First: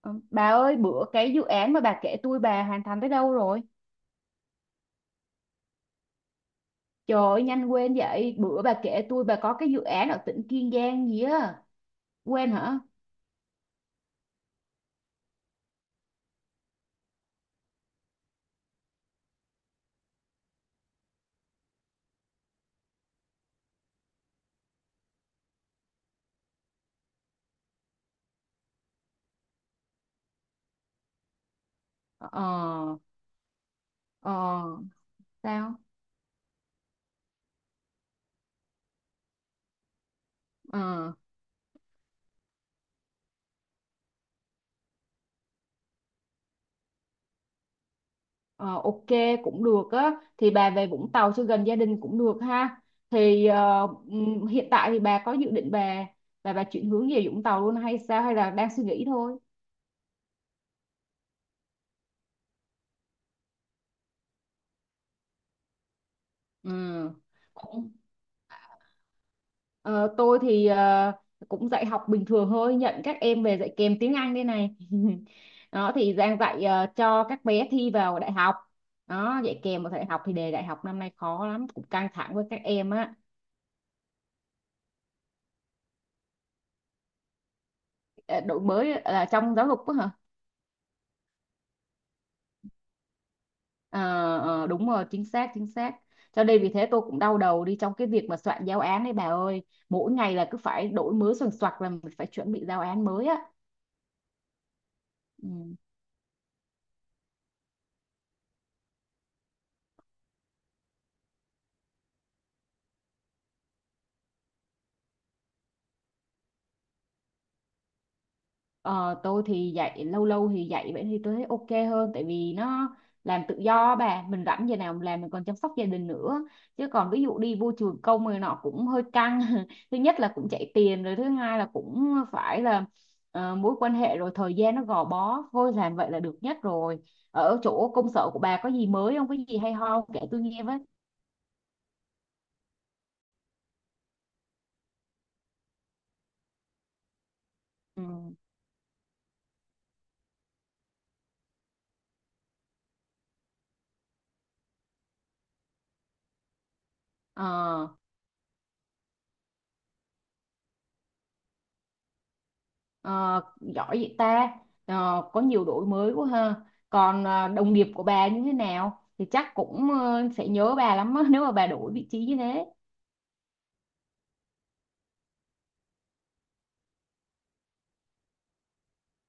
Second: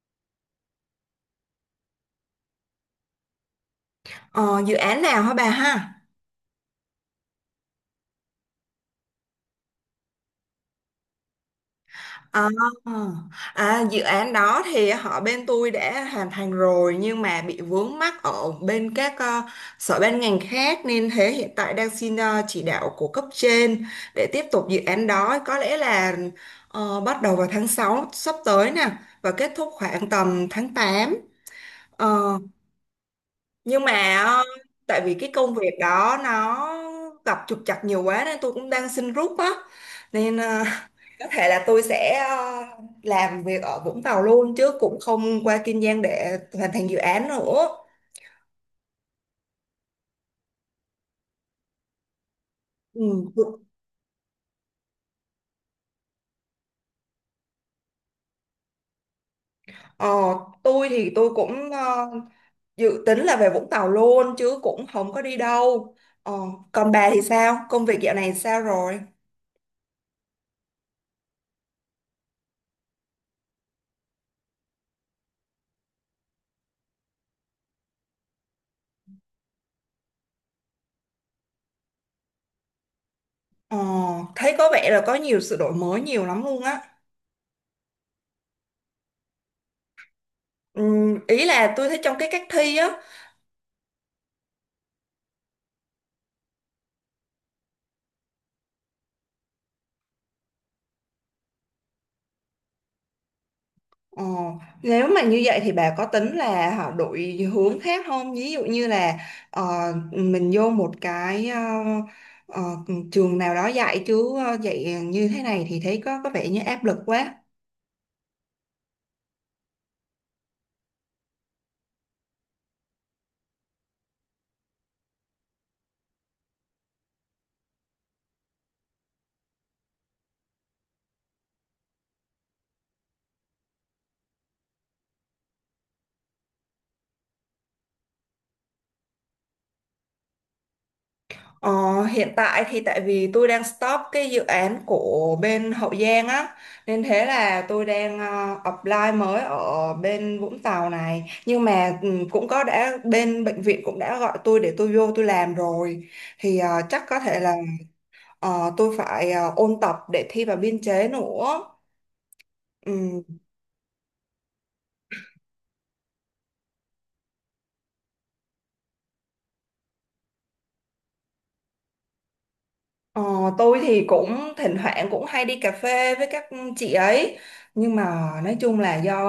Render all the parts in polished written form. Ờ, Bà ơi, bữa cái dự án mà bà kể tôi bà hoàn thành tới đâu rồi? Ờ, dự án nào hả bà ha? Trời ơi, nhanh quên vậy. Bữa bà kể tôi bà có cái dự án ở tỉnh Kiên Giang gì á. Ờ, Quên hả? Dự án đó thì họ bên tôi đã hoàn thành rồi nhưng mà bị vướng mắc ở bên các sở ban ngành khác nên thế hiện tại đang xin chỉ đạo của cấp trên để tiếp tục dự án đó, có lẽ là bắt đầu vào tháng 6 sắp tới nè và kết thúc khoảng tầm tháng tám. Ờ, Ờ, ờ, nhưng mà ờ, ờ, tại vì cái công việc sao? đó nó gặp trục trặc nhiều quá nên tôi cũng đang xin rút á, nên Ờ, có thể là tôi sẽ làm việc ở Vũng Tàu luôn chứ cũng không qua Kiên Giang để hoàn thành dự án nữa. ờ, ok, cũng được á. Thì bà về Vũng Tàu cho gần gia đình cũng được ha. Ừ. Thì ờ, Hiện tại thì bà có dự định bà chuyển hướng về Vũng Tàu luôn hay sao? Hay là đang suy nghĩ thôi? ờ, tôi thì tôi cũng dự tính là về Vũng Tàu luôn chứ cũng không có đi đâu. ờ, Còn bà Ừ. thì sao, công việc dạo này sao rồi? Ờ, tôi thì cũng dạy học bình thường thôi, nhận các em về dạy kèm tiếng Anh đây này. Đó thì đang dạy cho các bé thi vào đại học. Đó, dạy kèm vào đại học thì đề đại học năm nay khó lắm, cũng căng thẳng với các em á. ờ, Thấy có vẻ là có nhiều sự đổi mới nhiều lắm luôn á. Ờ, đổi mới là trong giáo dục á hả? Ừ, ý là tôi thấy trong cái cách thi á. Ờ, đúng rồi, chính xác, chính xác. Cho nên vì thế tôi cũng đau đầu đi trong cái việc mà soạn giáo án đấy bà ơi. Mỗi ngày là cứ phải đổi mới soạn soạc là mình phải chuẩn bị giáo án mới á. Ờ, nếu mà như Ừ. vậy thì bà có tính là họ đổi hướng khác không? Ví dụ như là ờ, mình vô một cái ờ, trường nào đó dạy chứ dạy như thế này thì thấy có vẻ như áp lực quá. Ờ, tôi thì dạy lâu lâu thì dạy vậy thì tôi thấy ok hơn tại vì nó làm tự do bà mình rảnh giờ nào mình làm mình còn chăm sóc gia đình nữa chứ còn ví dụ đi vô trường công người nọ cũng hơi căng thứ nhất là cũng chạy tiền rồi thứ hai là cũng phải là mối quan hệ rồi thời gian nó gò bó thôi làm vậy là được nhất rồi ở chỗ công sở của bà có gì mới không có gì hay ho kể tôi nghe với. Ờ, Hiện tại thì tại vì tôi đang stop cái dự án của bên Hậu Giang á, nên thế là tôi Ừ. đang apply mới ở bên Vũng Tàu này, nhưng mà cũng có, đã bên bệnh viện cũng đã gọi tôi để tôi vô tôi làm rồi, thì chắc có thể là Ờ. Tôi phải ôn tập để thi vào biên chế nữa. Ừ. Ờ, giỏi vậy ta. Ờ, có nhiều đổi mới quá ha còn đồng nghiệp của bà như thế nào thì chắc cũng sẽ nhớ bà lắm á, nếu mà bà đổi vị trí như thế. Ờ, tôi thì cũng thỉnh thoảng cũng hay đi cà phê với các chị ấy, nhưng mà nói chung là do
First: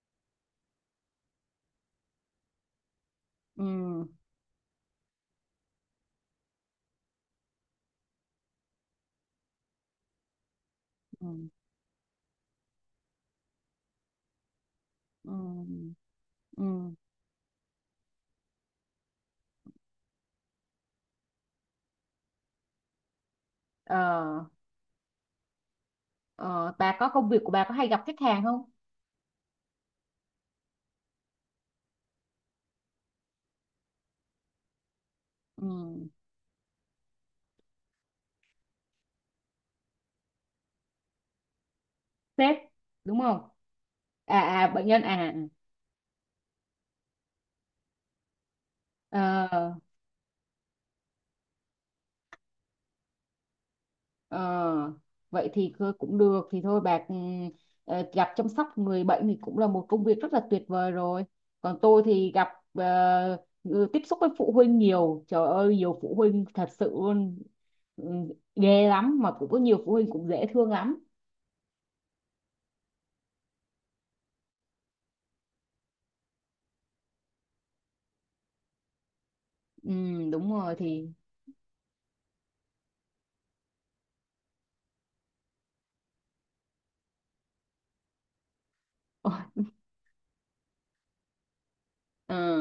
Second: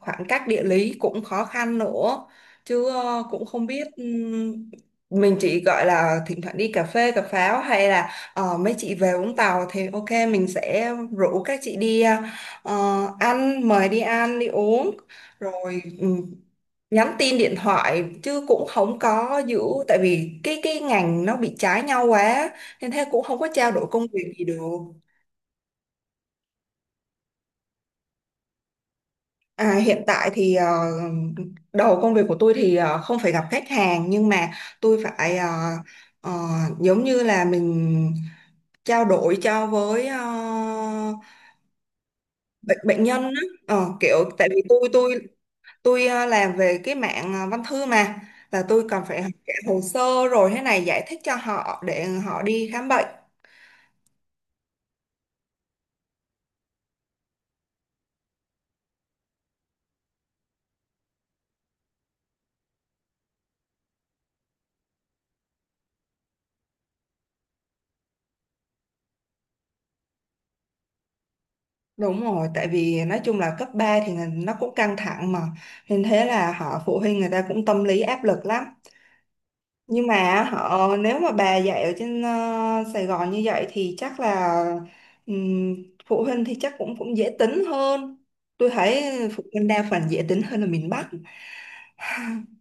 khoảng cách địa lý cũng khó khăn nữa, chứ cũng không biết ừ, mình chỉ gọi là thỉnh thoảng đi cà phê cà pháo, hay là mấy chị về Vũng Tàu thì ok mình sẽ rủ ừ, các chị đi ăn, mời đi ăn đi uống rồi ừ, ừ. nhắn tin điện thoại chứ cũng không có giữ, tại vì cái ngành nó bị trái nhau quá nên thế cũng không có trao đổi công việc gì Ờ, được. ờ, bà có công việc của bà có hay gặp khách hàng không. À, hiện tại thì đầu công việc của tôi thì không phải gặp khách hàng, nhưng mà tôi phải Ừ. ờ, giống như là mình trao đổi cho với Sếp bệnh bệnh đúng nhân á. không, Ờ, kiểu à tại vì à bệnh tôi nhân tôi à à. tôi làm về cái mạng văn thư mà, là tôi cần phải học À. cả Ờ. hồ sơ rồi thế này giải thích cho họ để họ đi khám bệnh. Ờ, vậy thì cũng được thì thôi bạc ừ, gặp chăm sóc người bệnh thì cũng là một công việc rất là tuyệt vời rồi còn tôi thì gặp ờ, tiếp xúc với phụ huynh nhiều trời ơi nhiều phụ huynh thật sự luôn ừ, ghê lắm mà cũng có nhiều phụ huynh cũng dễ thương lắm Đúng rồi, tại vì nói chung là cấp 3 thì là nó cũng căng thẳng mà. Nên thế là họ, phụ huynh người ta cũng tâm lý áp lực lắm. ừ, Nhưng mà đúng rồi họ, thì nếu mà bà dạy ở trên Sài Gòn như vậy thì chắc là ừm, phụ huynh thì chắc cũng cũng dễ tính hơn. Tôi thấy phụ Ôi, huynh đa phần dễ tính hơn là miền Bắc. ờ,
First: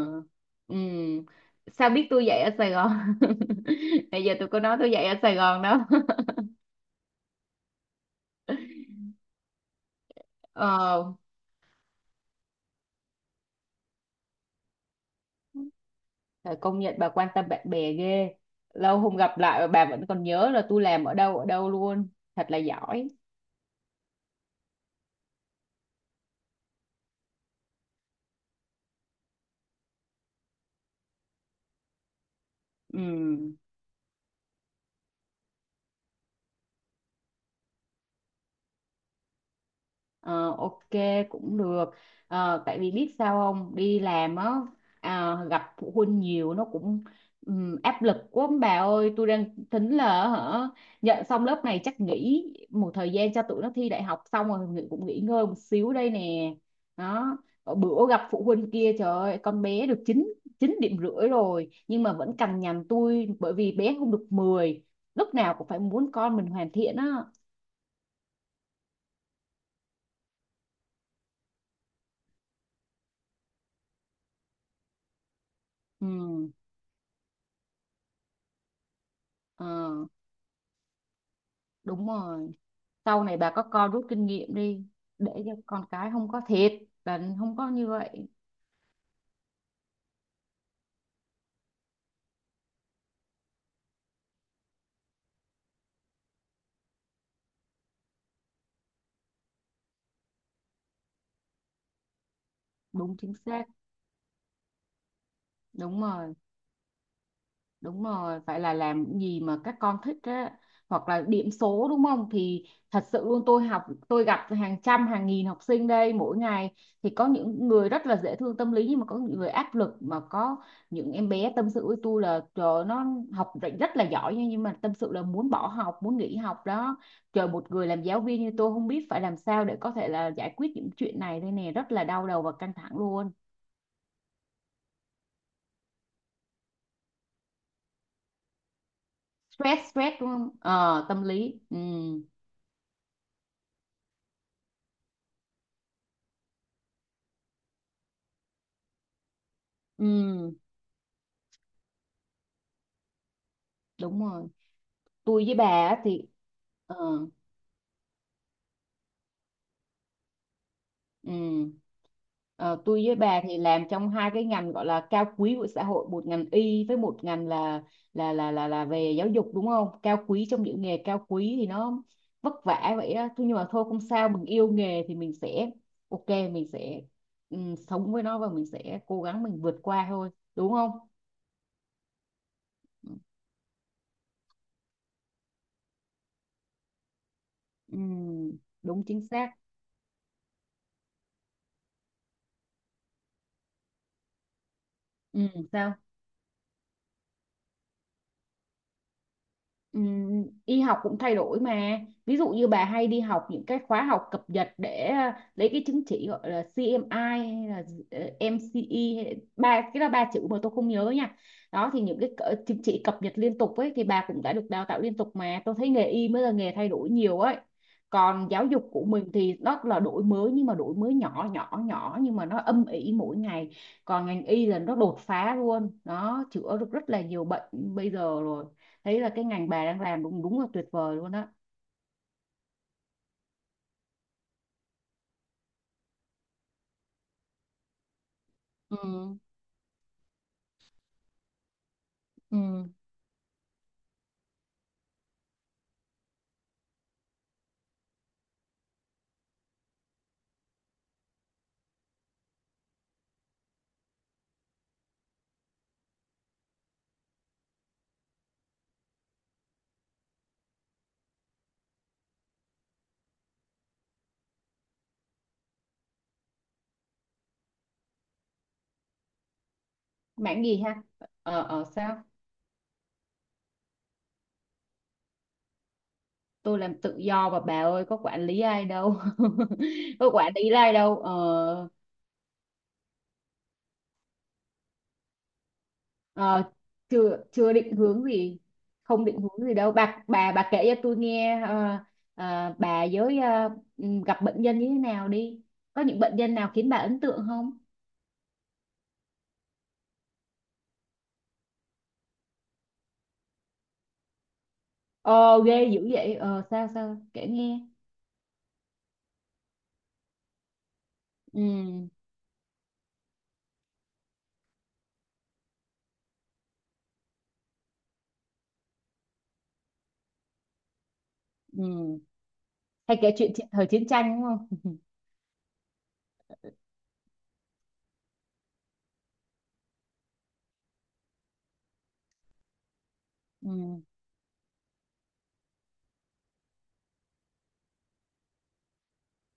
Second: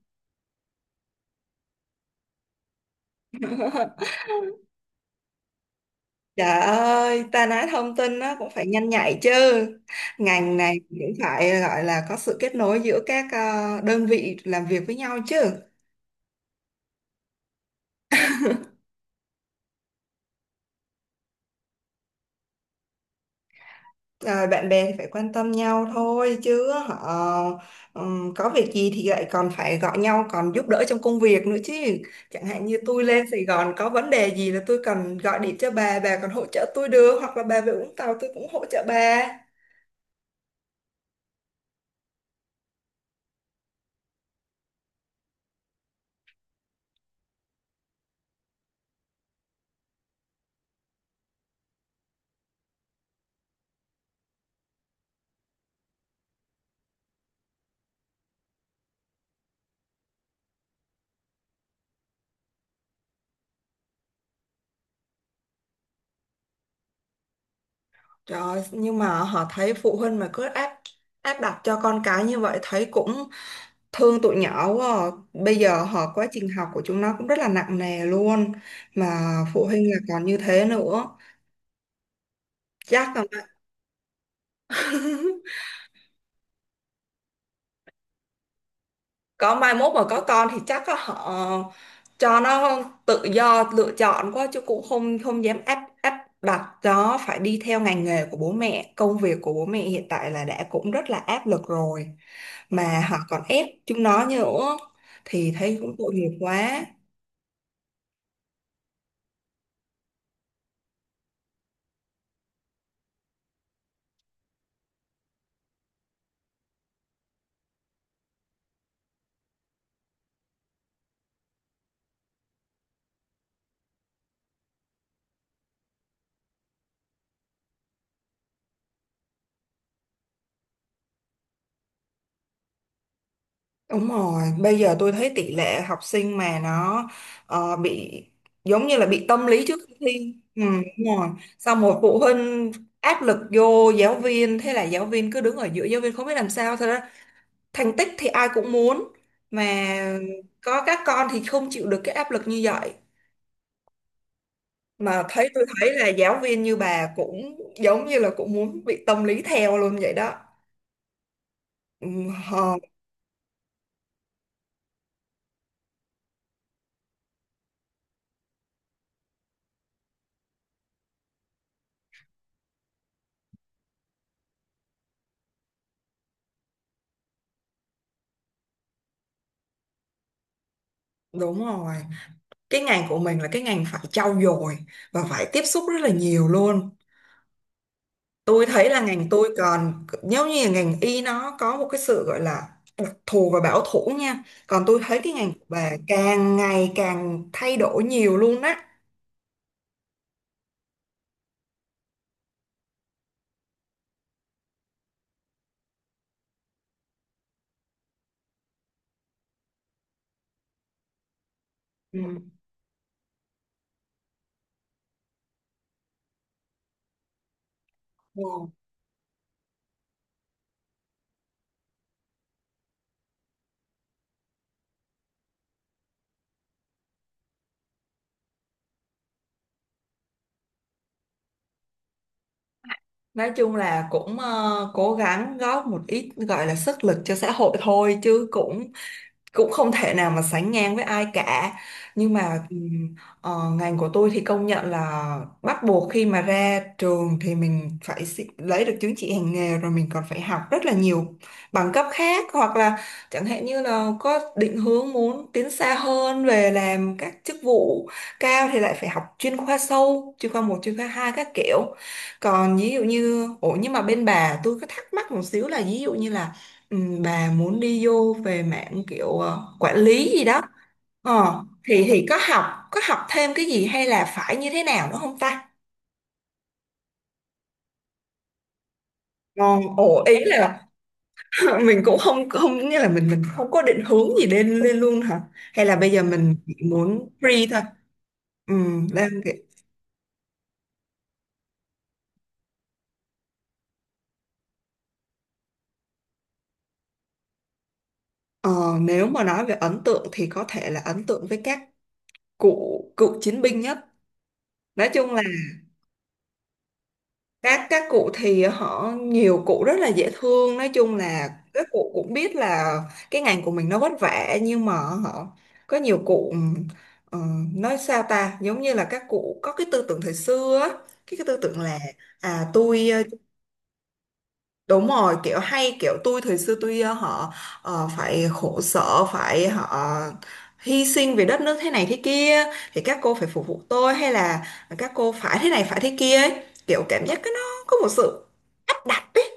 ừ. ừ. sao biết tôi dạy ở Sài Gòn. Bây giờ tôi có nói tôi dạy ở Sài Gòn đó. Trời ơi, ta nói thông tin nó cũng phải nhanh nhạy chứ. Ngành này Ờ. cũng phải gọi là có sự kết nối giữa các đơn vị làm việc với nhau chứ. Trời, công nhận bà quan tâm bạn bè ghê. Lâu không gặp lại mà bà vẫn còn nhớ là tôi làm ở đâu luôn. Thật là giỏi. Ờ, bạn bè thì phải quan tâm nhau thôi chứ họ có việc gì thì lại còn phải gọi nhau, còn giúp đỡ trong công việc nữa chứ. Chẳng hạn như Ừ. tôi lên Sài Gòn có vấn đề gì là tôi cần gọi điện cho bà còn hỗ trợ tôi được, hoặc là bà về Vũng Tàu tôi cũng hỗ trợ bà. Ờ, ok, cũng được. Ờ, tại vì biết sao không đi làm á, à, gặp phụ huynh nhiều nó cũng áp lực quá ông bà ơi tôi đang tính là hả nhận xong lớp này chắc nghỉ một thời gian cho tụi nó thi đại học xong rồi cũng nghỉ ngơi một xíu đây nè đó. Ở bữa gặp phụ huynh kia trời ơi con bé được chín chín điểm rưỡi rồi nhưng mà vẫn cằn nhằn tôi bởi vì bé không được mười, lúc nào cũng phải muốn con mình hoàn thiện á. Trời, nhưng mà họ thấy phụ huynh mà cứ áp áp đặt cho con cái như vậy thấy cũng thương tụi nhỏ quá à. Bây giờ họ, quá trình Ừ. học của chúng nó cũng rất là nặng nề luôn, mà phụ Ờ, huynh là còn như thế nữa, đúng rồi, chắc sau là này bà có con rút kinh nghiệm đi để cho con cái không có thiệt bệnh không có như vậy. có mai mốt mà có con thì chắc á, họ cho nó tự do lựa chọn quá chứ cũng không không dám áp áp đặt nó phải đi theo ngành nghề của bố mẹ, công việc của bố mẹ hiện tại là đã cũng rất là áp lực rồi, mà Đúng họ chính còn xác, ép chúng nó nữa thì thấy cũng đúng tội rồi. nghiệp quá. Đúng rồi, phải là làm những gì mà các con thích á hoặc là điểm số đúng không? Thì thật sự luôn tôi học tôi gặp hàng trăm hàng nghìn học sinh đây mỗi ngày thì có những người rất là dễ thương tâm lý nhưng mà có những người áp lực mà có những em bé tâm sự với tôi là trời ơi, nó học rất rất là giỏi nha nhưng mà tâm sự là muốn bỏ học, muốn nghỉ học đó. Trời một người làm giáo viên như tôi không biết phải làm sao để có thể là giải quyết những chuyện này đây nè, rất là đau đầu và căng thẳng luôn. Đúng rồi, bây giờ tôi thấy tỷ lệ học sinh mà nó bị giống như là bị tâm lý trước Stress khi stress đúng thi. không? Ừ, Ờ đúng tâm rồi. lý. Ừ. Xong một phụ huynh áp lực vô giáo viên, thế là giáo viên cứ đứng ở giữa, giáo viên không biết làm sao. Thật ra thành tích thì ai cũng muốn, mà Ừ. có các con thì không chịu được cái áp lực như vậy. Đúng rồi, Mà tôi thấy, với bà tôi thấy á là thì giáo viên như ờ, bà cũng giống như là cũng muốn bị tâm lý theo luôn vậy đó. ừ. Ừ, hờ, Ờ, tôi với bà thì làm trong hai cái ngành gọi là cao quý của xã hội một ngành y với một ngành là về giáo dục đúng không cao quý trong những nghề cao quý thì nó vất vả vậy á. Thôi nhưng mà thôi không sao mình yêu nghề thì mình sẽ ok mình sẽ ừ, sống với nó và mình sẽ cố gắng mình vượt qua thôi đúng không. đúng rồi. Cái ngành của mình là cái ngành phải trau dồi và phải tiếp xúc rất là nhiều luôn. Ừ, Tôi thấy là đúng chính ngành tôi, xác. còn nếu như là ngành y nó có một cái sự gọi là đặc thù và bảo thủ nha, còn tôi thấy cái Ừ, ngành của bà sao. càng ngày càng thay đổi nhiều luôn á. Y học cũng thay đổi mà, ví dụ như bà hay đi học những cái khóa học cập nhật để lấy cái chứng chỉ gọi là CMI hay là MCE ba cái là ba chữ mà tôi không nhớ nha đó thì những Ừ. Chứng chỉ cập nhật liên tục ấy thì bà cũng đã được đào tạo liên tục mà tôi thấy nghề y mới là nghề thay đổi nhiều ấy Ừ. còn giáo dục của mình thì nó là đổi mới nhưng mà đổi mới nhỏ nhỏ nhỏ nhưng mà nó âm ỉ mỗi ngày còn ngành y là nó đột phá luôn nó chữa được rất là nhiều bệnh bây giờ rồi thấy là cái ngành bà đang làm đúng đúng là tuyệt vời luôn á. Nói chung là cũng cố gắng góp một ít gọi là sức lực cho xã hội thôi chứ cũng Ừ. cũng không thể nào mà sánh ngang với ai cả, nhưng mà Ừ. Ngành của tôi thì công nhận là bắt buộc, khi mà ra trường thì mình phải lấy được chứng chỉ hành nghề, rồi mình còn phải học rất là nhiều bằng cấp khác, hoặc là chẳng hạn như là có định hướng muốn tiến xa hơn về làm các chức vụ cao thì lại phải học chuyên khoa sâu, chuyên khoa một, chuyên khoa hai các kiểu. Còn ví dụ như, ủa nhưng mà bên bà tôi có thắc mắc một xíu là, ví dụ như là Ừ, bà muốn đi vô về mạng kiểu quản lý gì đó Mảng gì ha. Thì sao. thì có học thêm cái gì hay là phải như thế nào nữa không ta? Tôi làm tự do mà bà ơi có quản lý ai đâu. Còn ồ, Có ý quản lý là ai đâu ờ. mình cũng không không nghĩa là mình không có định hướng gì lên lên luôn hả, hay là bây giờ mình Ờ, chỉ muốn chưa free chưa thôi? định hướng gì, Ừ, không đang định kiểu- hướng gì đâu bà, kể cho tôi nghe bà với gặp bệnh nhân như thế nào đi có những bệnh nhân nào khiến bà ấn tượng không. ờ, nếu mà nói về ấn tượng thì có thể là ấn tượng với các cụ cựu chiến binh nhất. Nói chung là Ờ ghê dữ vậy ờ sao sao kể nghe. các cụ thì họ, nhiều cụ rất là dễ thương, nói chung là các Ừ. cụ cũng biết là cái ngành của mình nó vất vả, nhưng mà họ, có nhiều cụ ờ, nói sao ta, giống như là các cụ có cái tư tưởng thời xưa á, cái tư tưởng là Ừ. à tôi Hay kể chuyện thời chiến tranh đúng không. Đúng rồi, kiểu hay kiểu tôi thời xưa tôi họ phải khổ sở, phải họ hy sinh vì đất nước thế này thế kia, thì các cô phải phục Ừ. vụ tôi, hay là các cô phải thế này phải thế kia ấy. Kiểu cảm giác cái nó có một sự áp đặt ấy.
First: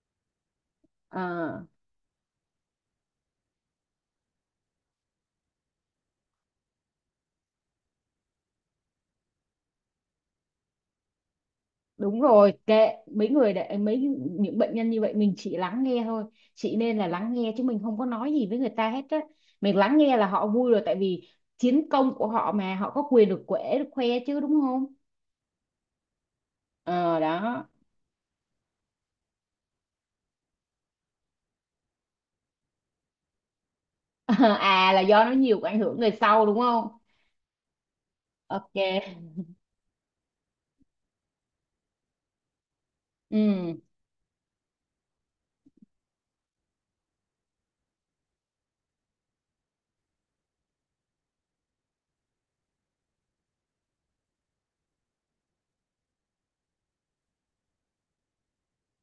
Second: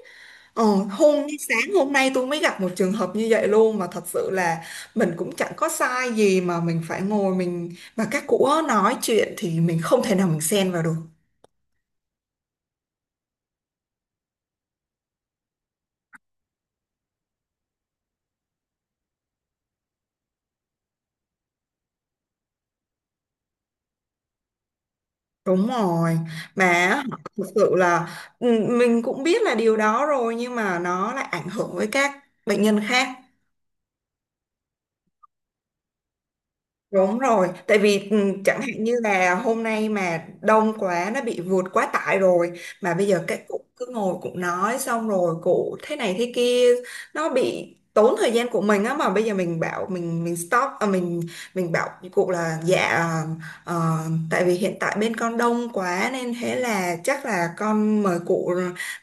Ờ, hôm À, sáng hôm nay tôi mới gặp một trường hợp như vậy luôn, mà thật sự là mình cũng chẳng có sai gì mà mình phải ngồi, mình mà các cụ nói chuyện thì mình không thể nào mình xen vào được. đúng rồi kệ mấy người để mấy những bệnh nhân như vậy mình chỉ lắng nghe thôi chị nên là lắng nghe chứ mình không có nói gì với người ta hết á mình lắng nghe là họ vui rồi tại vì chiến công của họ mà họ có quyền được quể được khoe chứ đúng không. Đúng rồi, mà á, Ờ thực đó. sự là ừ, mình cũng biết là điều đó rồi, nhưng mà nó lại ảnh hưởng với các bệnh nhân khác. À là do nó nhiều cái ảnh hưởng người sau đúng không. Đúng rồi, tại vì ừ, chẳng Ok. hạn như là hôm nay mà đông quá nó bị vượt quá tải rồi, mà bây giờ các cụ Ừ. cứ ngồi cụ nói xong rồi cụ thế này thế kia, nó bị tốn thời gian của mình á, mà bây giờ mình bảo mình stop à, mình bảo với cụ là dạ ờ, tại vì hiện tại bên con đông quá nên thế là chắc là con mời cụ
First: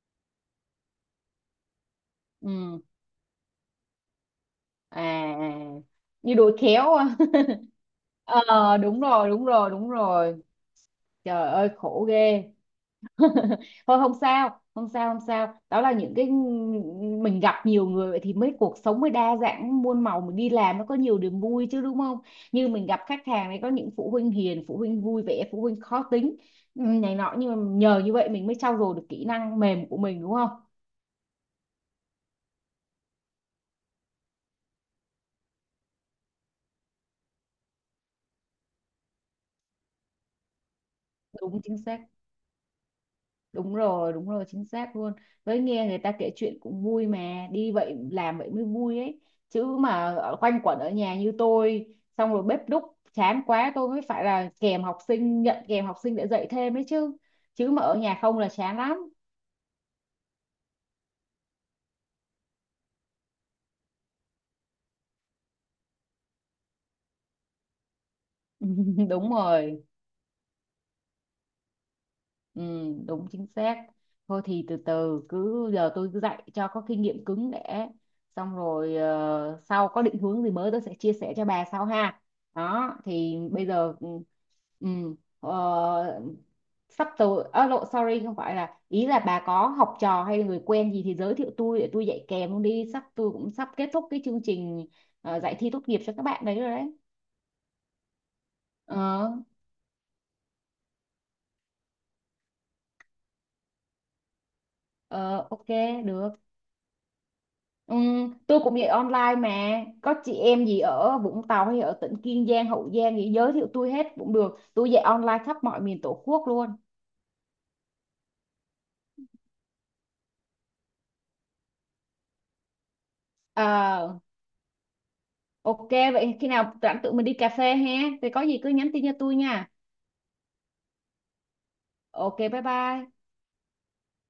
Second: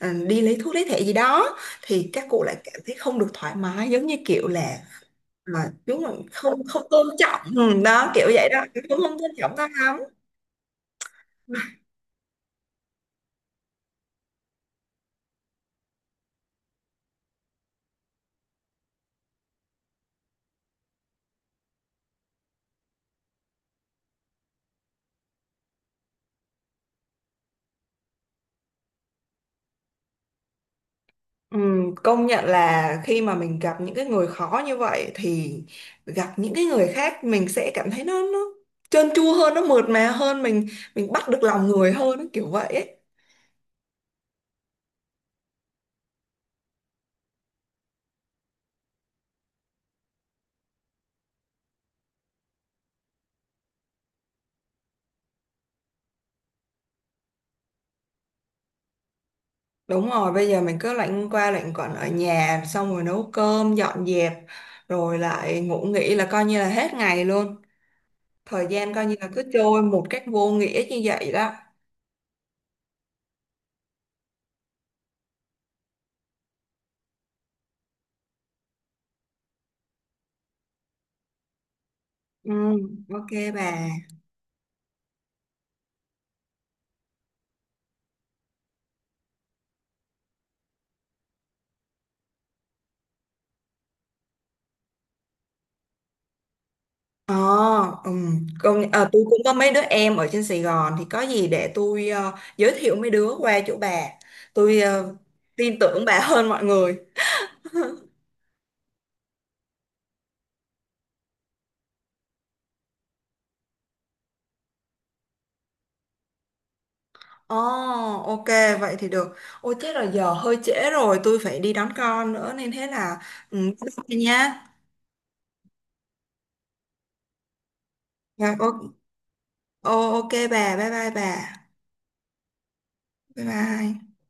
ừ, đi lấy thuốc lấy thẻ gì đó, thì các cụ lại cảm Ừ. thấy không được thoải mái, giống như kiểu là À à. à, À. đúng rồi, Như đùi không không khéo. tôn trọng, ừ, đó kiểu vậy đó, Ờ cũng đúng không rồi tôn đúng trọng ta rồi đúng lắm. rồi trời ơi khổ ghê. Thôi không sao không sao không sao đó là những cái mình gặp nhiều người vậy thì mới cuộc sống mới đa dạng muôn màu mình đi làm nó có nhiều niềm vui chứ đúng không như mình gặp khách hàng này có những phụ huynh hiền phụ huynh vui vẻ phụ huynh khó tính ừ, này nọ nhưng mà nhờ như vậy mình mới trau dồi được kỹ năng mềm của mình đúng không. Ừ, công nhận là khi mà mình gặp những cái người khó như vậy thì gặp những cái người khác mình sẽ cảm thấy nó trơn tru hơn, nó mượt mà hơn, mình bắt được Đúng lòng chính người xác, hơn ấy, kiểu vậy ấy. Đúng rồi chính xác luôn với nghe người ta kể chuyện cũng vui mà đi vậy làm vậy mới vui ấy chứ mà quanh quẩn ở nhà như tôi xong rồi bếp núc chán quá tôi mới phải là kèm học sinh nhận kèm học sinh để dạy thêm ấy chứ chứ mà ở nhà không là chán lắm. Đúng rồi, bây giờ mình cứ lạnh qua lạnh quẩn ở nhà xong rồi nấu cơm dọn dẹp, rồi lại ngủ nghỉ là coi như là hết ngày luôn, thời gian coi như là Đúng cứ trôi rồi. một cách vô nghĩa như vậy đó. Ừ, đúng chính xác. Thôi thì từ từ cứ giờ tôi cứ dạy cho có kinh nghiệm cứng để xong rồi sau có định hướng gì mới tôi sẽ chia sẻ cho bà sau ha. Ừ, Đó ok thì bây bà. giờ ừ, ờ, sắp tới à, lộ sorry không phải là ý là bà có học trò hay là người quen gì thì giới thiệu tôi để tôi dạy kèm luôn đi, sắp tôi cũng sắp kết thúc cái chương trình dạy thi tốt nghiệp cho các bạn đấy rồi đấy. Ờ, à, tôi Ờ cũng có mấy đứa em ở trên Sài Gòn thì có gì để tôi giới thiệu mấy đứa qua chỗ bà. Tôi ờ, ok tin tưởng bà được. hơn mọi người. Ừ, tôi cũng dạy online mà có chị em gì ở Vũng Tàu hay ở tỉnh Kiên Giang Hậu Giang gì giới thiệu tôi hết cũng được tôi dạy online khắp mọi miền Tổ quốc luôn. Ồ, ok, vậy thì được. Ôi chết rồi, giờ hơi trễ rồi, tôi phải đi đón con nữa nên thế là ừ, bye bye Ờ, nha. ok vậy khi nào rảnh tụi mình đi cà phê ha thì có Dạ, gì cứ nhắn tin cho tôi nha ok bà, bye bye bà. ok bye bye Bye bye.